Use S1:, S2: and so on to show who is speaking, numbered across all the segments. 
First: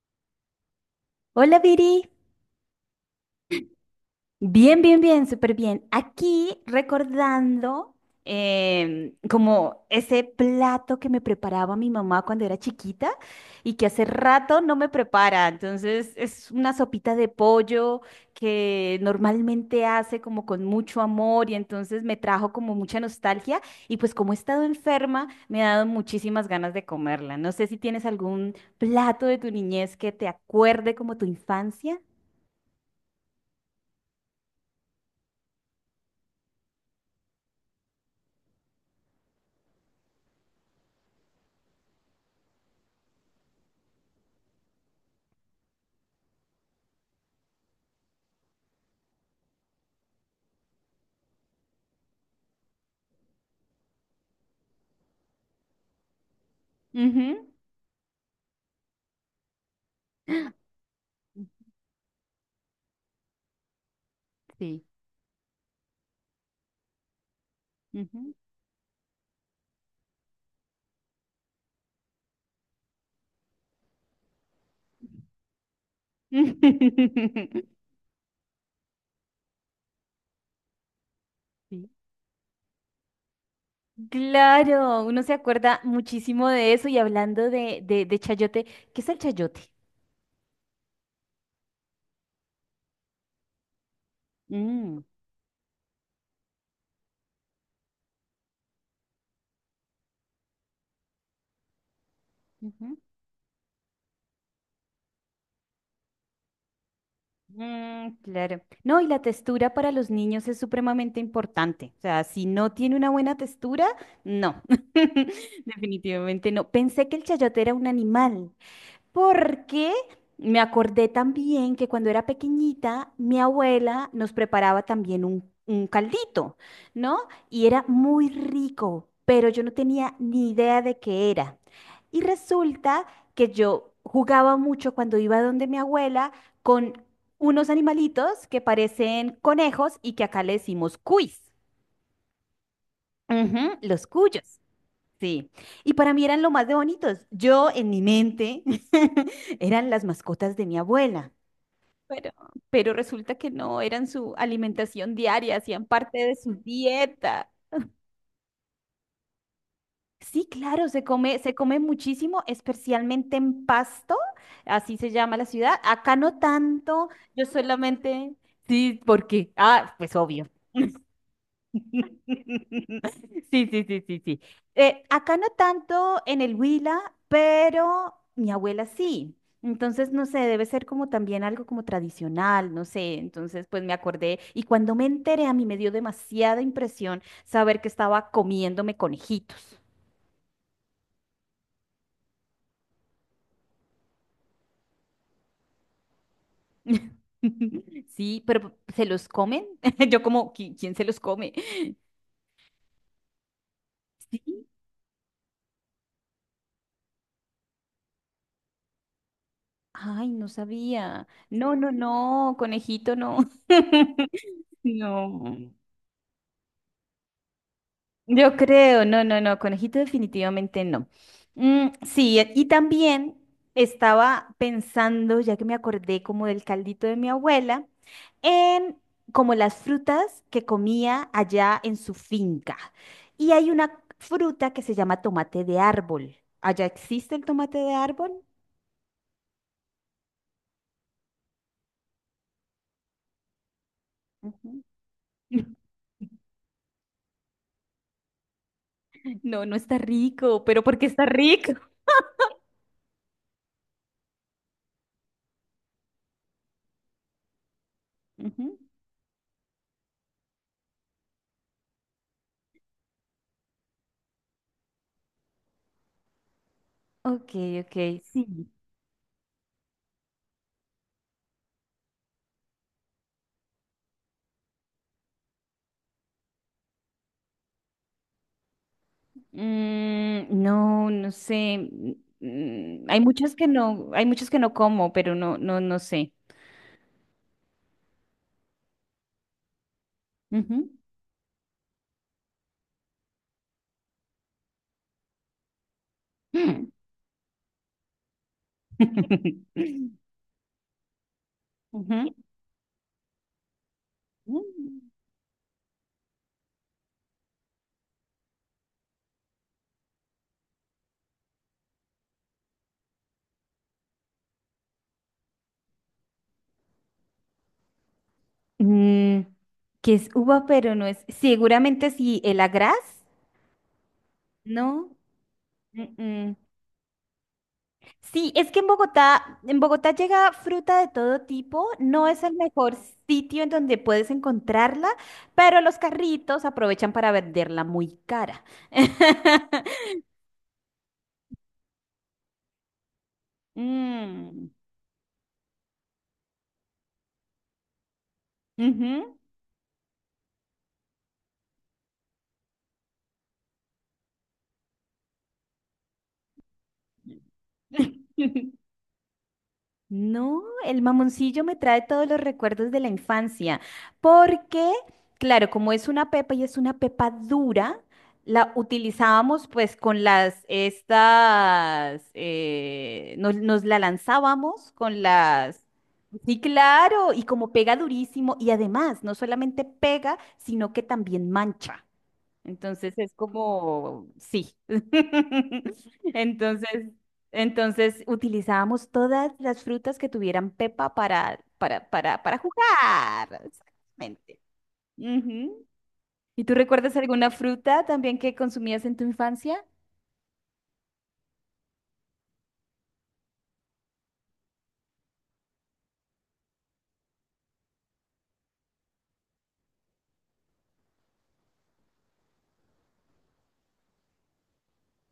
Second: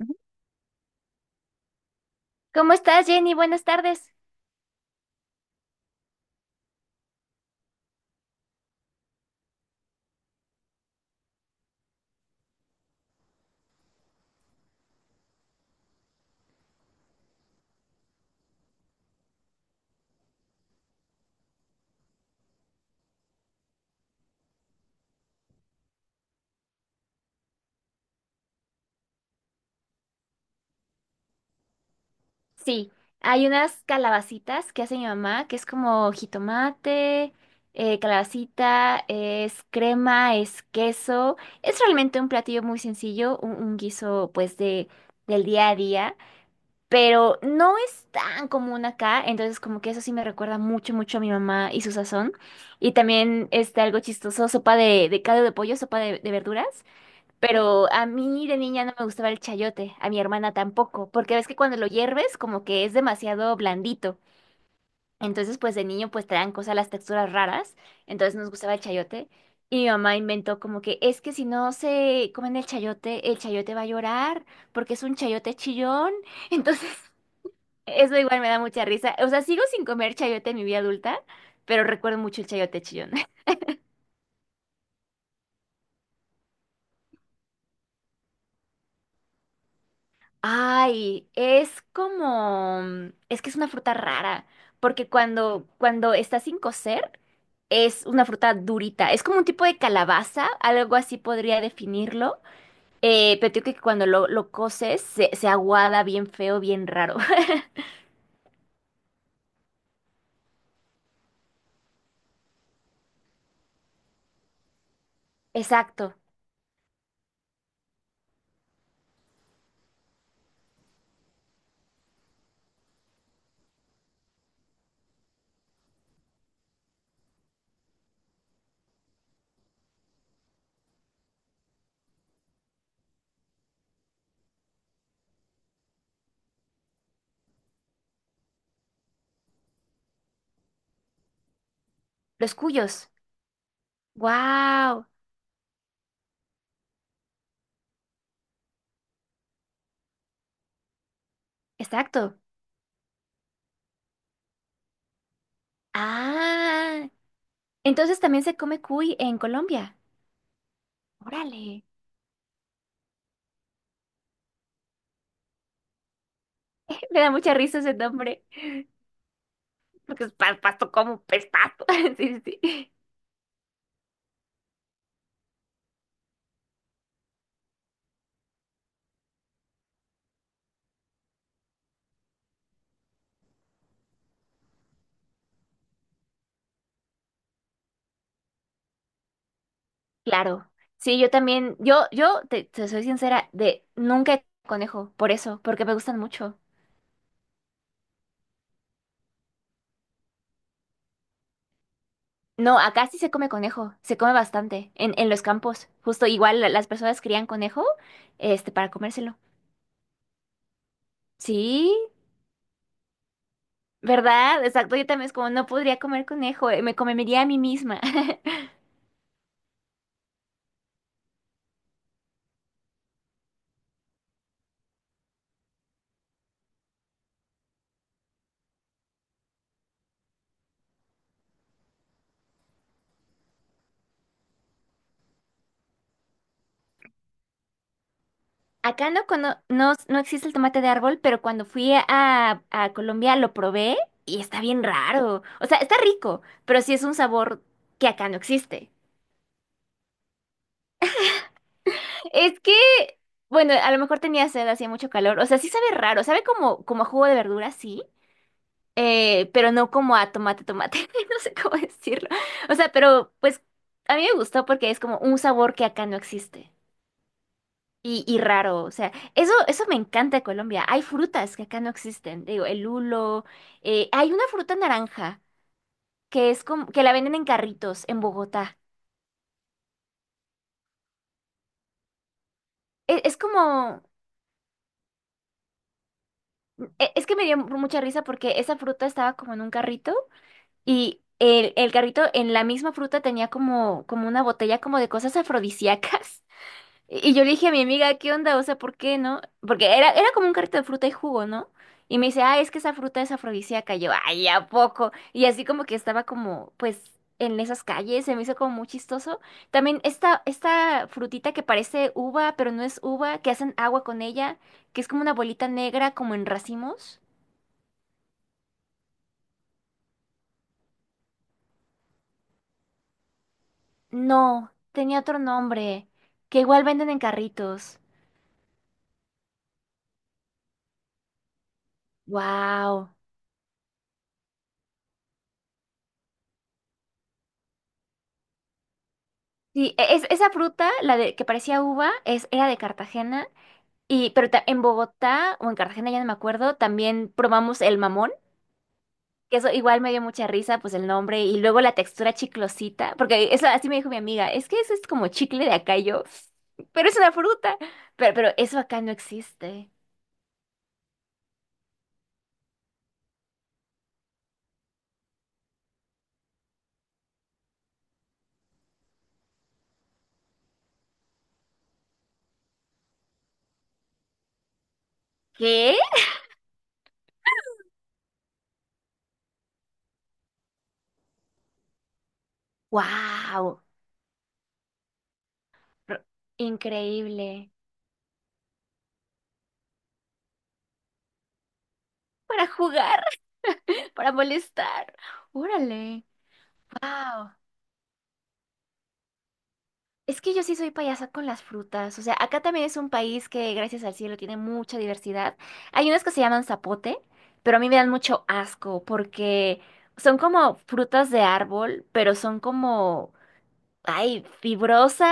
S1: Ujú.
S2: Hola, Viri.
S1: ¿Cómo estás, Jenny? Buenas tardes.
S2: Bien, bien, bien, súper bien. Aquí recordando como ese plato que me preparaba mi mamá cuando era chiquita y que hace rato no me prepara. Entonces es una sopita de pollo que normalmente hace como con mucho amor y entonces me trajo como mucha nostalgia y pues como he estado enferma me ha dado muchísimas ganas de comerla. No sé si tienes algún plato de tu niñez que te acuerde como tu infancia.
S1: Sí, hay unas calabacitas que hace mi mamá, que es como jitomate, calabacita, es crema, es queso. Es realmente un platillo muy sencillo, un guiso pues del día a día, pero no es tan común acá, entonces como que eso sí me recuerda mucho, mucho a mi mamá y su sazón. Y también está algo chistoso, sopa de caldo de pollo, sopa de verduras.
S2: Ujú.
S1: Pero a mí de niña no me gustaba el chayote, a mi hermana tampoco, porque ves que cuando lo hierves como que es demasiado blandito.
S2: Sí.
S1: Entonces, pues de niño pues traen cosas las texturas raras,
S2: Ujú.
S1: entonces nos gustaba el chayote. Y mi mamá inventó como que es que si no se comen el chayote va a llorar porque es un chayote chillón. Entonces, eso igual me da mucha risa. O sea, sigo sin comer chayote en mi vida adulta, pero
S2: Sí.
S1: recuerdo mucho el chayote chillón.
S2: Claro, uno se acuerda muchísimo de eso y hablando de chayote, ¿qué es el chayote?
S1: Ay, es como, mm, es que es una fruta rara,
S2: Mm,
S1: porque cuando está sin cocer, es una fruta durita. Es como un tipo de calabaza, algo así podría definirlo.
S2: ujú.
S1: Pero digo que cuando lo coces, se aguada bien feo, bien raro.
S2: Mm, claro. No, y la textura para los niños es supremamente importante. O sea, si no tiene una buena textura, no.
S1: Exacto.
S2: Definitivamente no. Pensé que el chayote era un animal. Porque me acordé también que cuando era pequeñita, mi abuela nos preparaba también un caldito, ¿no? Y era muy rico, pero yo no tenía ni idea de qué era. Y resulta que yo jugaba mucho cuando iba donde mi abuela con unos animalitos que parecen conejos y que acá le decimos cuis.
S1: Los cuyos.
S2: Ujú, los cuyos.
S1: Wow.
S2: Sí, y para mí eran lo más de bonitos. Yo en mi mente eran las mascotas de mi abuela. Pero,
S1: Exacto.
S2: pero resulta que no, eran su alimentación diaria, hacían parte de su
S1: Ah.
S2: dieta.
S1: Entonces también se come cuy en Colombia.
S2: Sí, claro, se come
S1: Órale.
S2: muchísimo, especialmente en Pasto, así se llama la ciudad. Acá no tanto,
S1: Me da
S2: yo
S1: mucha risa ese
S2: solamente,
S1: nombre.
S2: sí, porque, ah, pues
S1: Porque es
S2: obvio.
S1: pasto como pestazo. Sí, sí. sí.
S2: Sí, sí, sí, sí, sí. Acá no tanto en el Huila, pero mi abuela sí. Entonces, no sé, debe ser como también algo como tradicional, no sé. Entonces, pues me acordé y cuando me enteré a mí me dio demasiada impresión saber que estaba comiéndome conejitos.
S1: Claro, sí, yo también, yo te soy sincera, de nunca he comido conejo, por eso, porque me gustan mucho.
S2: Sí, pero ¿se los comen? Yo como, "¿Qui- ¿quién se los come?"
S1: No, acá sí se come conejo, se come
S2: Sí.
S1: bastante, en los campos, justo igual las personas crían conejo, este, para comérselo.
S2: Ay, no sabía. No,
S1: Sí,
S2: no, no, conejito, no.
S1: ¿verdad? Exacto, yo también es como,
S2: No.
S1: no podría comer conejo, me comería a mí misma.
S2: Yo creo, no, no, no, conejito definitivamente no. Mm, sí, e- y también estaba pensando, ya que me acordé como del caldito de mi abuela, en como las frutas que comía allá en su finca. Y hay una fruta que se llama tomate de árbol. ¿Allá existe el tomate de árbol?
S1: Acá no, no, no existe el tomate de árbol, pero cuando fui a Colombia lo probé y está
S2: Ujú.
S1: bien raro. O sea, está rico, pero sí es un sabor que acá no existe.
S2: No, no está rico, pero ¿por qué está rico?
S1: Es que, bueno, a lo mejor tenía sed, hacía mucho calor. O sea, sí sabe raro, sabe como a jugo de verdura, sí,
S2: Ujú.
S1: pero no como a tomate, tomate. No sé cómo decirlo. O sea, pero pues a mí me gustó porque es como un sabor que acá no existe.
S2: Ok, ok,
S1: Y
S2: sí.
S1: raro, o sea, eso me encanta de Colombia. Hay frutas que acá no existen. Digo, el lulo. Eh, hay una fruta naranja que es como, que la venden en carritos en Bogotá.
S2: Mm, no, no sé. Mm, mm, hay
S1: E- Es,
S2: muchos que
S1: como,
S2: no, hay muchos que no como, pero no, no, no sé.
S1: es que me dio mucha risa porque esa fruta estaba como en un carrito.
S2: Ujú.
S1: Y el carrito en la misma fruta tenía como, como una botella como de cosas afrodisíacas.
S2: Mm.
S1: Y yo le dije a mi amiga, ¿qué onda? O sea, ¿por qué no? Porque era, era como un carrito de fruta y jugo, ¿no? Y me
S2: Ujú.
S1: dice, ah, es que esa fruta es afrodisíaca. Y yo, ay, ¿a
S2: Mm,
S1: poco? Y así como que estaba como, pues, en esas calles, se me hizo como muy chistoso. También esta frutita que parece uva, pero no es uva, que hacen agua con ella, que es como una bolita negra, como en racimos.
S2: mm, que es uva, pero no es. Seguramente sí, el agraz,
S1: No,
S2: ¿no?
S1: tenía otro nombre,
S2: Mm-mm.
S1: que igual venden en carritos.
S2: Sí, es que en Bogotá llega fruta de todo tipo. No es el mejor
S1: Wow.
S2: sitio en donde puedes encontrarla, pero los carritos aprovechan para venderla muy cara.
S1: Sí, esa fruta, la de que parecía uva, es, era de Cartagena, y, pero
S2: Mm,
S1: en Bogotá o en Cartagena, ya no me acuerdo, también probamos el mamón,
S2: ujú.
S1: que eso igual me dio mucha risa, pues el nombre, y luego la textura chiclosita, porque eso así me dijo mi amiga, es que eso es como chicle de acá, y yo, pero es una fruta, pero eso acá no existe.
S2: No, el mamoncillo me trae todos los recuerdos de la infancia, porque, claro, como es una pepa y es una pepa dura, la utilizábamos pues con las, estas, nos la lanzábamos con las...
S1: ¿Qué?
S2: Sí, claro, y como pega durísimo, y además no solamente pega, sino que también mancha. Entonces es
S1: Wow.
S2: como, sí. Entonces,
S1: Increíble.
S2: entonces utilizábamos todas las frutas que tuvieran pepa para
S1: Para jugar,
S2: jugar.
S1: para
S2: Exactamente.
S1: molestar.
S2: Ujú.
S1: Órale,
S2: ¿Y tú recuerdas alguna
S1: wow.
S2: fruta también que consumías en tu infancia?
S1: Es que yo sí soy payasa con las frutas. O sea, acá también es un país que, gracias al cielo, tiene mucha diversidad. Hay unas que se llaman zapote, pero a mí me dan mucho asco porque son como frutas de árbol, pero son como ay, fibrosas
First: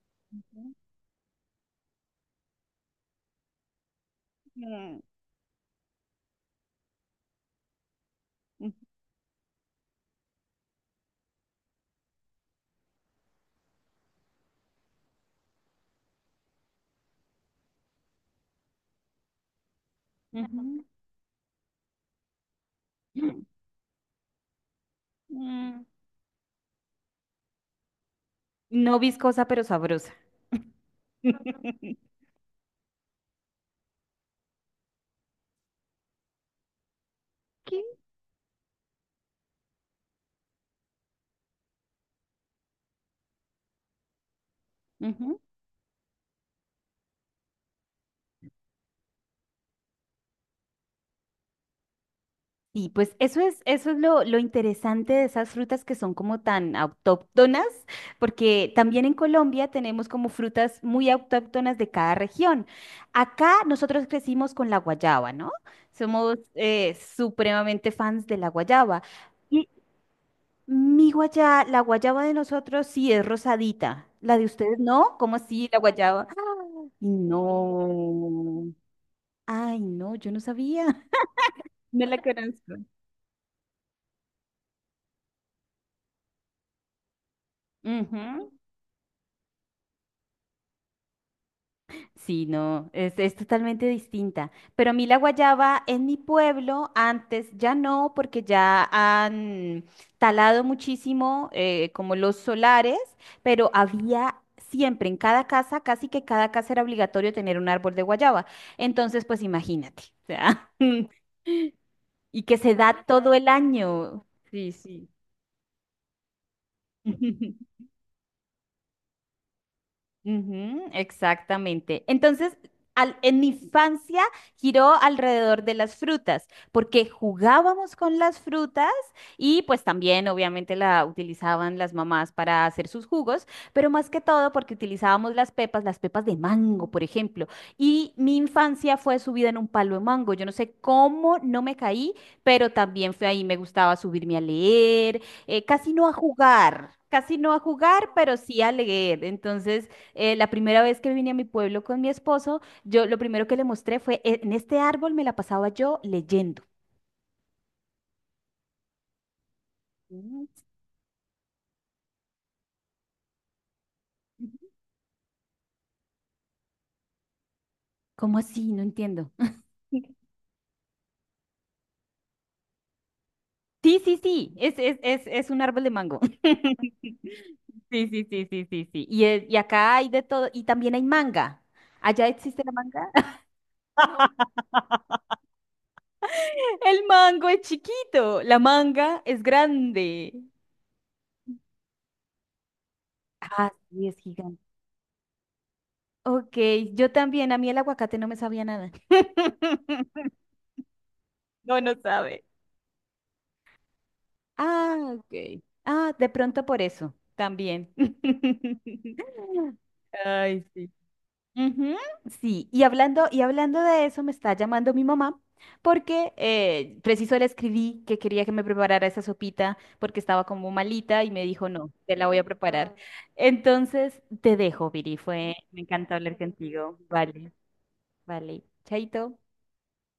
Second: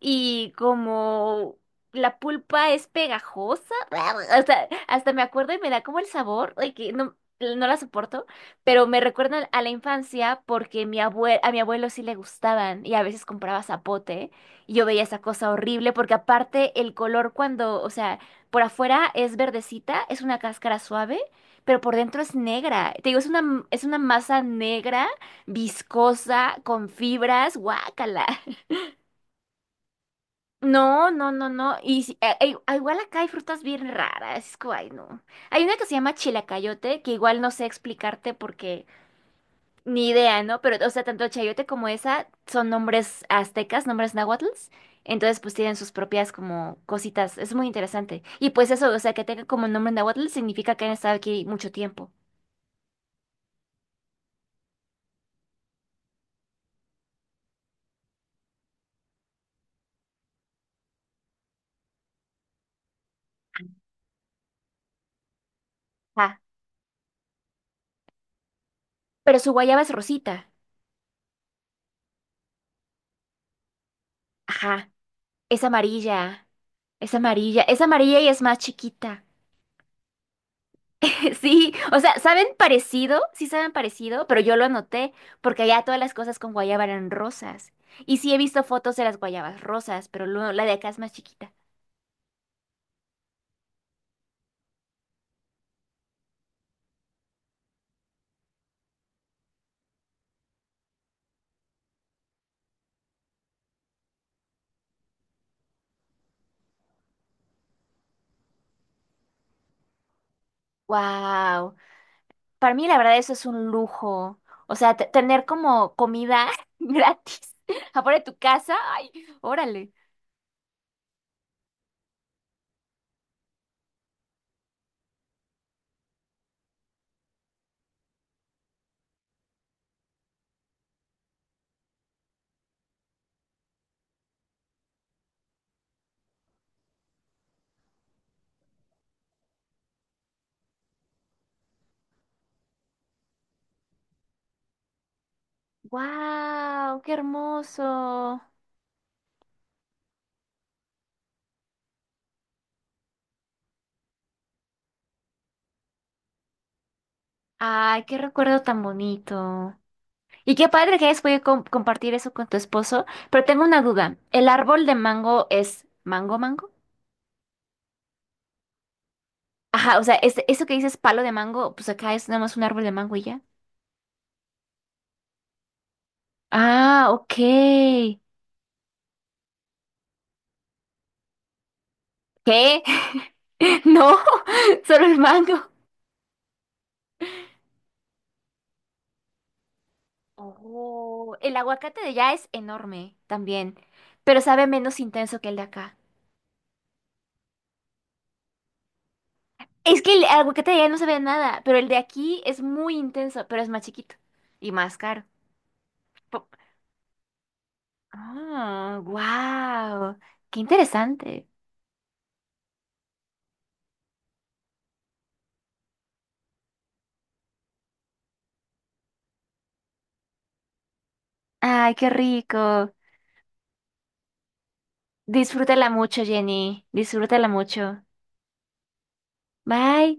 S1: y como la pulpa es pegajosa. Hasta,
S2: Mm,
S1: hasta me acuerdo y me da como el sabor, ay, que no, no la soporto,
S2: mm,
S1: pero me recuerdan a la infancia porque mi a mi abuelo sí le gustaban y a veces compraba zapote y yo veía esa cosa horrible porque aparte el color cuando, o sea, por afuera es verdecita, es una cáscara
S2: ujú.
S1: suave, pero por dentro es negra. Te digo, es una masa negra
S2: Mm.
S1: viscosa, con fibras, guácala.
S2: No viscosa, pero sabrosa.
S1: No, no, no, no. Y igual acá hay frutas bien raras. Es como, ay, no. Hay una que se llama chilacayote, que igual no sé
S2: ¿Qué?
S1: explicarte porque ni idea, ¿no? Pero, o sea, tanto el chayote como esa son nombres aztecas, nombres náhuatl. Entonces, pues tienen sus propias como cositas. Es muy interesante. Y pues eso, o sea, que tenga como nombre náhuatl significa que han estado aquí mucho tiempo.
S2: Y pues eso es lo interesante de esas frutas que son como tan autóctonas, porque también en Colombia tenemos como frutas muy autóctonas de cada región. Acá nosotros crecimos con la guayaba, ¿no? Somos
S1: Ajá.
S2: supremamente fans de la guayaba.
S1: Pero su
S2: Y
S1: guayaba es rosita.
S2: mi guayaba, la guayaba de nosotros sí es rosadita. La de ustedes
S1: Ajá.
S2: no, ¿cómo
S1: Es
S2: así la guayaba?
S1: amarilla,
S2: ¡Ah!
S1: es amarilla, es amarilla y es más
S2: No.
S1: chiquita.
S2: Ay, no, yo no sabía.
S1: Sí, o
S2: No la
S1: sea, saben
S2: conozco.
S1: parecido, sí saben parecido, pero yo lo anoté porque allá todas las cosas con guayaba eran rosas. Y sí he
S2: Ujú.
S1: visto fotos de las guayabas rosas, pero la de acá es más chiquita.
S2: Sí, no, es totalmente distinta. Pero a mí la guayaba en mi pueblo antes ya no, porque ya han talado muchísimo como los solares, pero había siempre en cada casa, casi que cada casa era obligatorio tener un árbol de guayaba. Entonces, pues imagínate, o sea,
S1: Wow,
S2: y que se
S1: para mí la
S2: da
S1: verdad eso
S2: todo
S1: es
S2: el
S1: un
S2: año.
S1: lujo.
S2: Sí,
S1: O sea,
S2: sí.
S1: tener como comida gratis afuera de tu casa, ay, órale.
S2: Ujú, exactamente. Entonces, al- en mi infancia giró alrededor de las frutas, porque jugábamos con las frutas y pues también obviamente la utilizaban las mamás para hacer sus jugos, pero más que todo porque utilizábamos las pepas de mango, por ejemplo. Y mi infancia fue subida en un palo de mango. Yo no sé cómo no me caí, pero también fue ahí, me gustaba subirme a leer, casi no a jugar.
S1: Wow, qué
S2: Casi no a jugar, pero
S1: hermoso.
S2: sí a leer. Entonces, la primera vez que vine a mi pueblo con mi esposo, yo lo primero que le mostré fue, "E- en este árbol me la pasaba yo leyendo."
S1: Ay, qué recuerdo tan bonito.
S2: Mm.
S1: Y qué padre que hayas podido compartir eso con tu esposo, pero tengo una duda. ¿El árbol de mango es mango mango?
S2: ¿Cómo así? No entiendo.
S1: Ajá, o sea, es, eso que dices palo de mango, pues acá es nada más un árbol de mango y ya.
S2: Sí, sí, sí, es un árbol de mango.
S1: Ah, ok.
S2: Sí, sí, sí, sí, sí, sí. Y, es- y acá hay de todo, y también hay manga. ¿Allá existe la
S1: ¿Qué?
S2: manga?
S1: No, solo el mango.
S2: El mango es chiquito, la manga es grande.
S1: Oh, el aguacate de allá es enorme
S2: Ah,
S1: también,
S2: sí, es
S1: pero
S2: gigante.
S1: sabe menos intenso que el de acá.
S2: Ok, yo también, a mí el aguacate no me sabía nada.
S1: Es que el aguacate de allá no sabe a nada, pero
S2: No,
S1: el
S2: no
S1: de aquí
S2: sabe.
S1: es muy intenso, pero es más chiquito y más
S2: Ah,
S1: caro.
S2: ok. Ah, de pronto por eso, también.
S1: Ah, wow. Qué
S2: Ay, sí.
S1: interesante.
S2: Ujú, sí, y hablando de eso, me está llamando mi mamá porque preciso le escribí que quería que me preparara esa sopita porque estaba como malita y me dijo, no,
S1: Ay, qué
S2: te la voy a preparar.
S1: rico.
S2: Entonces, te dejo, Viri, fue, me
S1: Disfrútala
S2: encantó
S1: mucho,
S2: hablar
S1: Jenny.
S2: contigo.
S1: Disfrútala
S2: Vale,
S1: mucho.
S2: vale. Chaito.
S1: Bye.